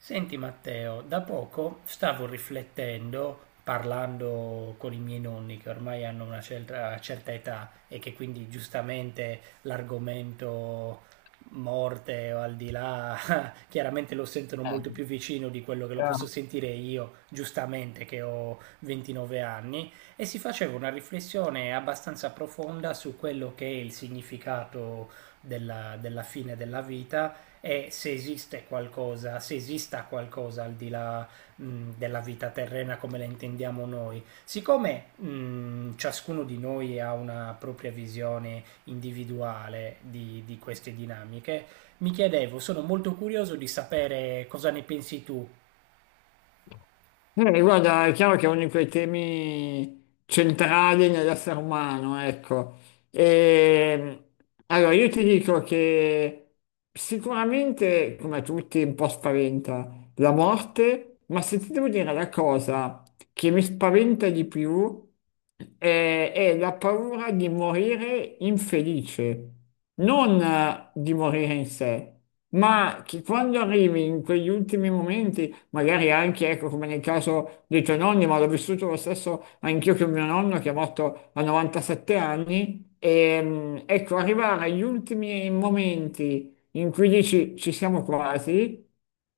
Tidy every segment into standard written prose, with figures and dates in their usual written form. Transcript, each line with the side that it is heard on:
right: Senti Matteo, da poco stavo riflettendo, parlando con i miei nonni che ormai hanno una certa età e che quindi giustamente l'argomento morte o al di là chiaramente lo sentono
left: Eh,
right: molto più vicino di quello che lo posso
left: Chiaro.
right: sentire io, giustamente che ho 29 anni, e si faceva una riflessione abbastanza profonda su quello che è il significato della fine della vita e se esiste qualcosa, se esista qualcosa al di là della vita terrena come la intendiamo noi. Siccome ciascuno di noi ha una propria visione individuale di queste dinamiche, mi chiedevo, sono molto curioso di sapere cosa ne pensi tu.
left: Guarda, è chiaro che è uno di quei temi centrali nell'essere umano, ecco. E, allora, io ti dico che sicuramente, come a tutti, un po' spaventa la morte, ma se ti devo dire la cosa che mi spaventa di più è la paura di morire infelice, non di morire in sé. Ma che quando arrivi in quegli ultimi momenti magari anche, ecco, come nel caso dei tuoi nonni, ma l'ho vissuto lo stesso anch'io che mio nonno che è morto a 97 anni. E, mm, ecco, arrivare agli ultimi momenti in cui dici ci siamo quasi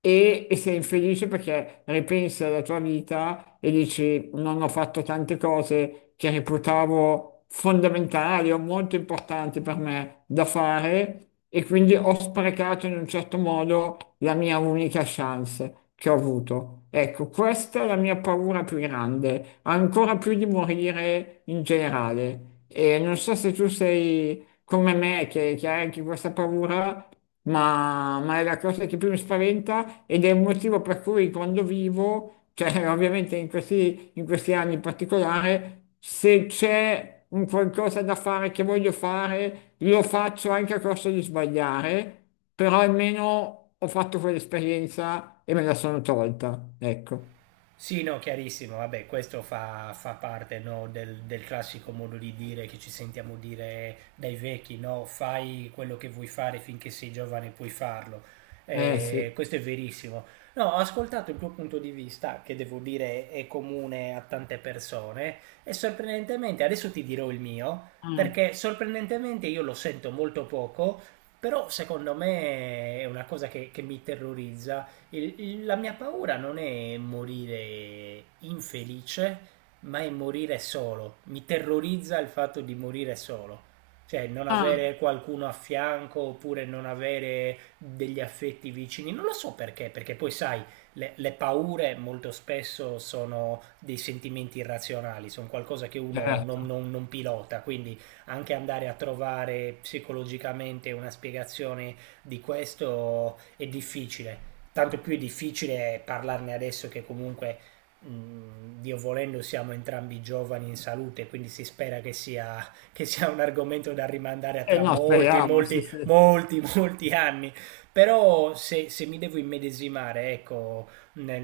left: e sei infelice perché ripensi alla tua vita e dici non ho fatto tante cose che reputavo fondamentali o molto importanti per me da fare e quindi ho sprecato in un certo modo la mia unica chance che ho avuto. Ecco, questa è la mia paura più grande, ancora più di morire in generale. E non so se tu sei come me, che hai anche questa paura, ma è la cosa che più mi spaventa ed è il motivo per cui quando vivo, cioè ovviamente in in questi anni in particolare, se c'è un qualcosa da fare che voglio fare, lo faccio anche a costo di sbagliare, però almeno ho fatto quell'esperienza e me la sono tolta, ecco.
right: Sì, no, chiarissimo, vabbè, questo fa parte, no, del classico modo di dire che ci sentiamo dire dai vecchi, no, fai quello che vuoi fare finché sei giovane puoi farlo.
left: Eh sì.
right: Questo è verissimo. No, ho ascoltato il tuo punto di vista, che devo dire è comune a tante persone, e sorprendentemente, adesso ti dirò il mio,
left: Mm,
right: perché sorprendentemente io lo sento molto poco, però secondo me è una cosa che mi terrorizza. La mia paura non è morire infelice, ma è morire solo. Mi terrorizza il fatto di morire solo. Cioè, non avere qualcuno a fianco oppure non avere degli affetti vicini. Non lo so perché, perché poi sai, le paure molto spesso sono dei sentimenti irrazionali, sono qualcosa che uno
left: certo.
right: non pilota, quindi anche andare a trovare psicologicamente una spiegazione di questo è difficile, tanto più è difficile parlarne adesso che comunque, Dio volendo, siamo entrambi giovani in salute, quindi si spera che sia un argomento da rimandare a
left: E
right: tra
left: no,
right: molti,
left: speriamo, sì,
right: molti,
left: sì.
right: molti, molti anni. Però se, se mi devo immedesimare, ecco,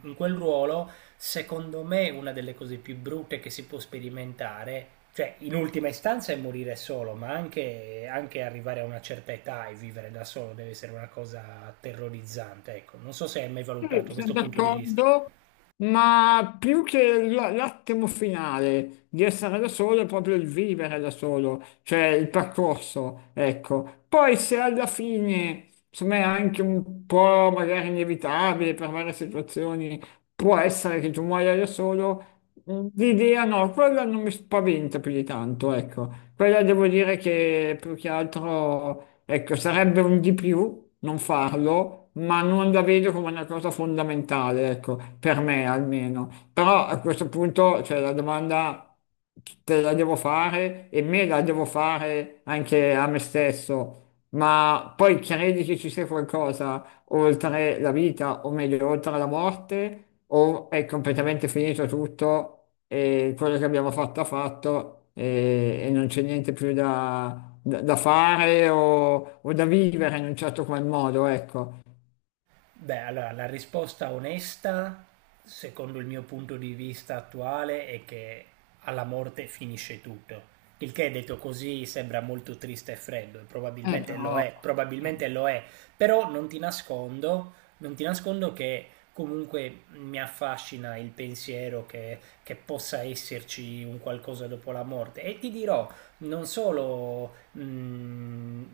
right: in quel ruolo, secondo me una delle cose più brutte che si può sperimentare, cioè in ultima istanza è morire solo, ma anche, anche arrivare a una certa età e vivere da solo deve essere una cosa terrorizzante, ecco. Non so se hai mai
left: Sì,
right: valutato
left: sono
right: questo punto di vista.
left: d'accordo, ma più che l'attimo finale di essere da solo è proprio il vivere da solo, cioè il percorso, ecco. Poi se alla fine, insomma, è anche un po' magari inevitabile per varie situazioni, può essere che tu muoia da solo, mm, l'idea no, quella non mi spaventa più di tanto, ecco. Quella devo dire che più che altro, ecco, sarebbe un di più non farlo, ma non la vedo come una cosa fondamentale, ecco, per me almeno. Però a questo punto, cioè, la domanda te la devo fare e me la devo fare anche a me stesso, ma poi credi che ci sia qualcosa oltre la vita, o meglio, oltre la morte, o è completamente finito tutto e quello che abbiamo fatto ha fatto e non c'è niente più da, da fare o da vivere in un certo qual modo, ecco.
right: Beh, allora la risposta onesta, secondo il mio punto di vista attuale, è che alla morte finisce tutto. Il che detto così sembra molto triste e freddo, e
left: Però,
right: probabilmente lo è, però non ti nascondo che comunque mi affascina il pensiero che possa esserci un qualcosa dopo la morte. E ti dirò, non solo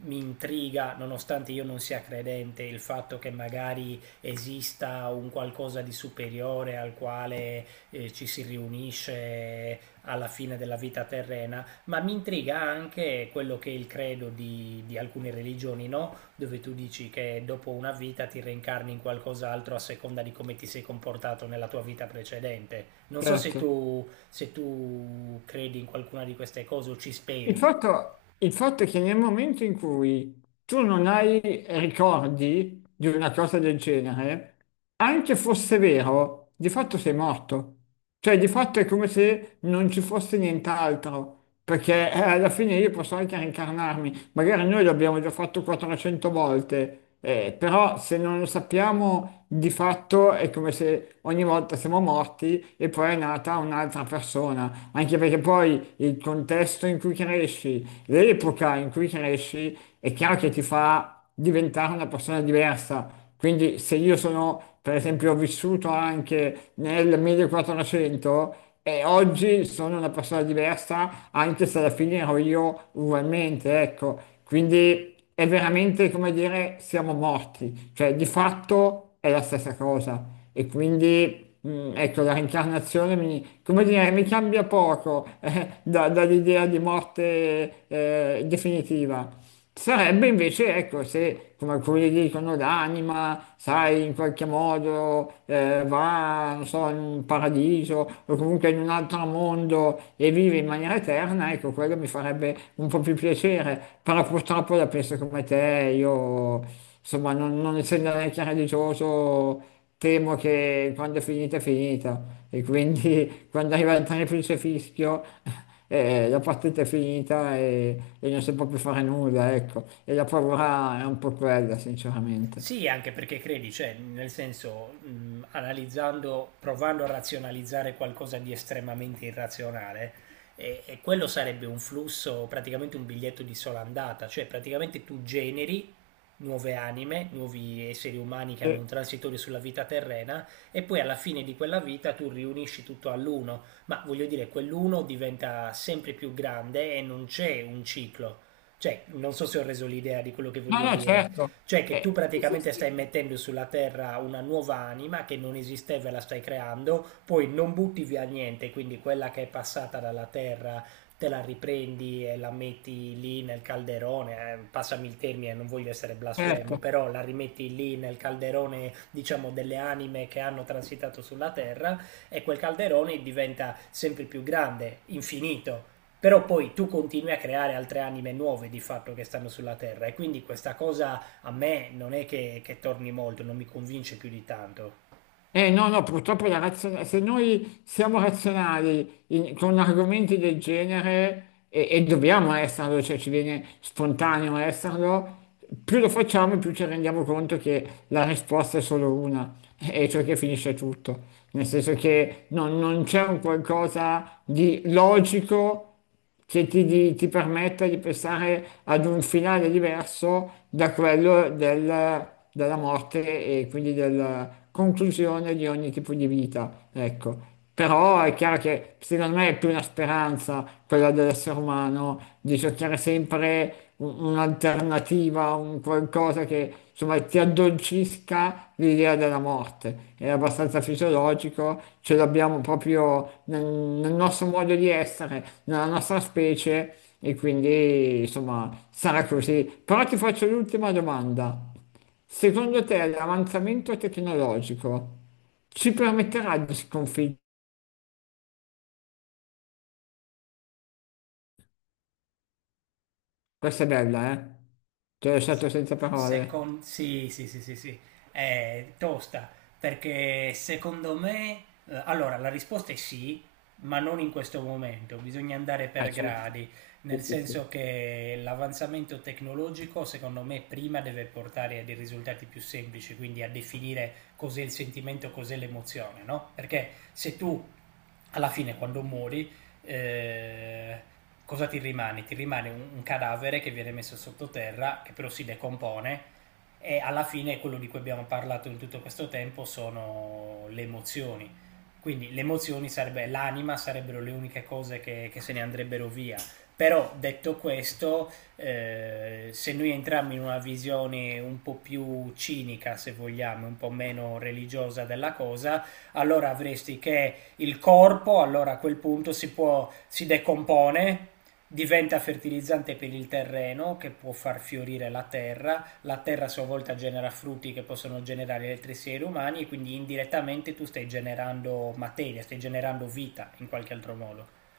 right: mi intriga, nonostante io non sia credente, il fatto che magari esista un qualcosa di superiore al quale ci si riunisce alla fine della vita terrena, ma mi intriga anche quello che è il credo di alcune religioni, no? Dove tu dici che dopo una vita ti reincarni in qualcos'altro a seconda di come ti sei comportato nella tua vita precedente. Non so se
left: certo.
right: tu, se tu credi in qualcuna di queste cose o ci
left: Il
right: speri.
left: fatto, il fatto è che nel momento in cui tu non hai ricordi di una cosa del genere, anche fosse vero, di fatto sei morto. Cioè, di fatto è come se non ci fosse nient'altro, perché alla fine io posso anche reincarnarmi. Magari noi l'abbiamo già fatto 400 volte, però se non lo sappiamo, di fatto è come se ogni volta siamo morti e poi è nata un'altra persona anche perché poi il contesto in cui cresci, l'epoca in cui cresci, è chiaro che ti fa diventare una persona diversa. Quindi se io sono, per esempio, ho vissuto anche nel 1400 e oggi sono una persona diversa, anche se alla fine ero io ugualmente, ecco. Quindi è veramente come dire siamo morti, cioè di fatto è la stessa cosa e quindi ecco la reincarnazione mi, come dire, mi cambia poco dall'idea di morte definitiva. Sarebbe invece, ecco, se come alcuni dicono l'anima, sai, in qualche modo va, non so, in un paradiso o comunque in un altro mondo e vive in maniera eterna, ecco, quello mi farebbe un po' più piacere. Però purtroppo la penso come te, io, insomma, non essendo neanche religioso, temo che quando è finita è finita. E quindi quando arriva il triplice fischio la partita è finita e non si può più fare nulla, ecco. E la paura è un po' quella, sinceramente.
right: Sì, anche perché credi, cioè, nel senso, analizzando, provando a razionalizzare qualcosa di estremamente irrazionale, e quello sarebbe un flusso, praticamente un biglietto di sola andata, cioè praticamente tu generi nuove anime, nuovi esseri umani che hanno
left: Eh.
right: un transitorio sulla vita terrena e poi alla fine di quella vita tu riunisci tutto all'uno, ma voglio dire, quell'uno diventa sempre più grande e non c'è un ciclo. Cioè, non so se ho reso l'idea di quello che
left: No,
right: voglio
left: no,
right: dire.
left: certo.
right: Cioè che tu
left: Sì, sì,
right: praticamente
left: sì,
right: stai
left: sì,
right: mettendo sulla Terra una nuova anima che non esisteva e la stai creando, poi non butti via niente, quindi quella che è passata dalla Terra te la riprendi e la metti lì nel calderone, passami il termine, non voglio essere blasfemo,
left: certo.
right: però la rimetti lì nel calderone, diciamo, delle anime che hanno transitato sulla Terra e quel calderone diventa sempre più grande, infinito, però poi tu continui a creare altre anime nuove di fatto che stanno sulla Terra e quindi questa cosa a me non è che torni molto, non mi convince più di tanto.
left: Eh no, no, purtroppo la se noi siamo razionali con argomenti del genere e dobbiamo esserlo, cioè ci viene spontaneo esserlo, più lo facciamo e più ci rendiamo conto che la risposta è solo una, e cioè che finisce tutto. Nel senso che non c'è un qualcosa di logico che ti, ti permetta di pensare ad un finale diverso da quello della morte e quindi della conclusione di ogni tipo di vita, ecco. Però è chiaro che secondo me è più una speranza quella dell'essere umano di cercare sempre un'alternativa, un qualcosa che insomma ti addolcisca l'idea della morte. È abbastanza fisiologico, ce l'abbiamo proprio nel nostro modo di essere, nella nostra specie e quindi insomma sarà così. Però ti faccio l'ultima domanda. Secondo te l'avanzamento tecnologico ci permetterà di sconfiggere? Questa è bella, eh? Ti ho lasciato senza parole.
right: Sì, sì, sì, sì, sì, è tosta, perché secondo me, allora la risposta è sì, ma non in questo momento, bisogna andare per
left: Certo.
right: gradi,
left: Sì,
right: nel
left: sì,
right: senso
left: sì.
right: che l'avanzamento tecnologico secondo me prima deve portare a dei risultati più semplici, quindi a definire cos'è il sentimento, cos'è l'emozione, no? Perché se tu alla fine quando muori eh, cosa ti rimane? Ti rimane un cadavere che viene messo sottoterra, che però si decompone e alla fine quello di cui abbiamo parlato in tutto questo tempo sono le emozioni. Quindi le emozioni sarebbe l'anima, sarebbero le uniche cose che se ne andrebbero via. Però detto questo, se noi entriamo in una visione un po' più cinica, se vogliamo, un po' meno religiosa della cosa, allora avresti che il corpo, allora a quel punto si, può, si decompone, diventa fertilizzante per il terreno che può far fiorire la terra a sua volta genera frutti che possono generare altri esseri umani e quindi indirettamente tu stai generando materia, stai generando vita in qualche altro modo.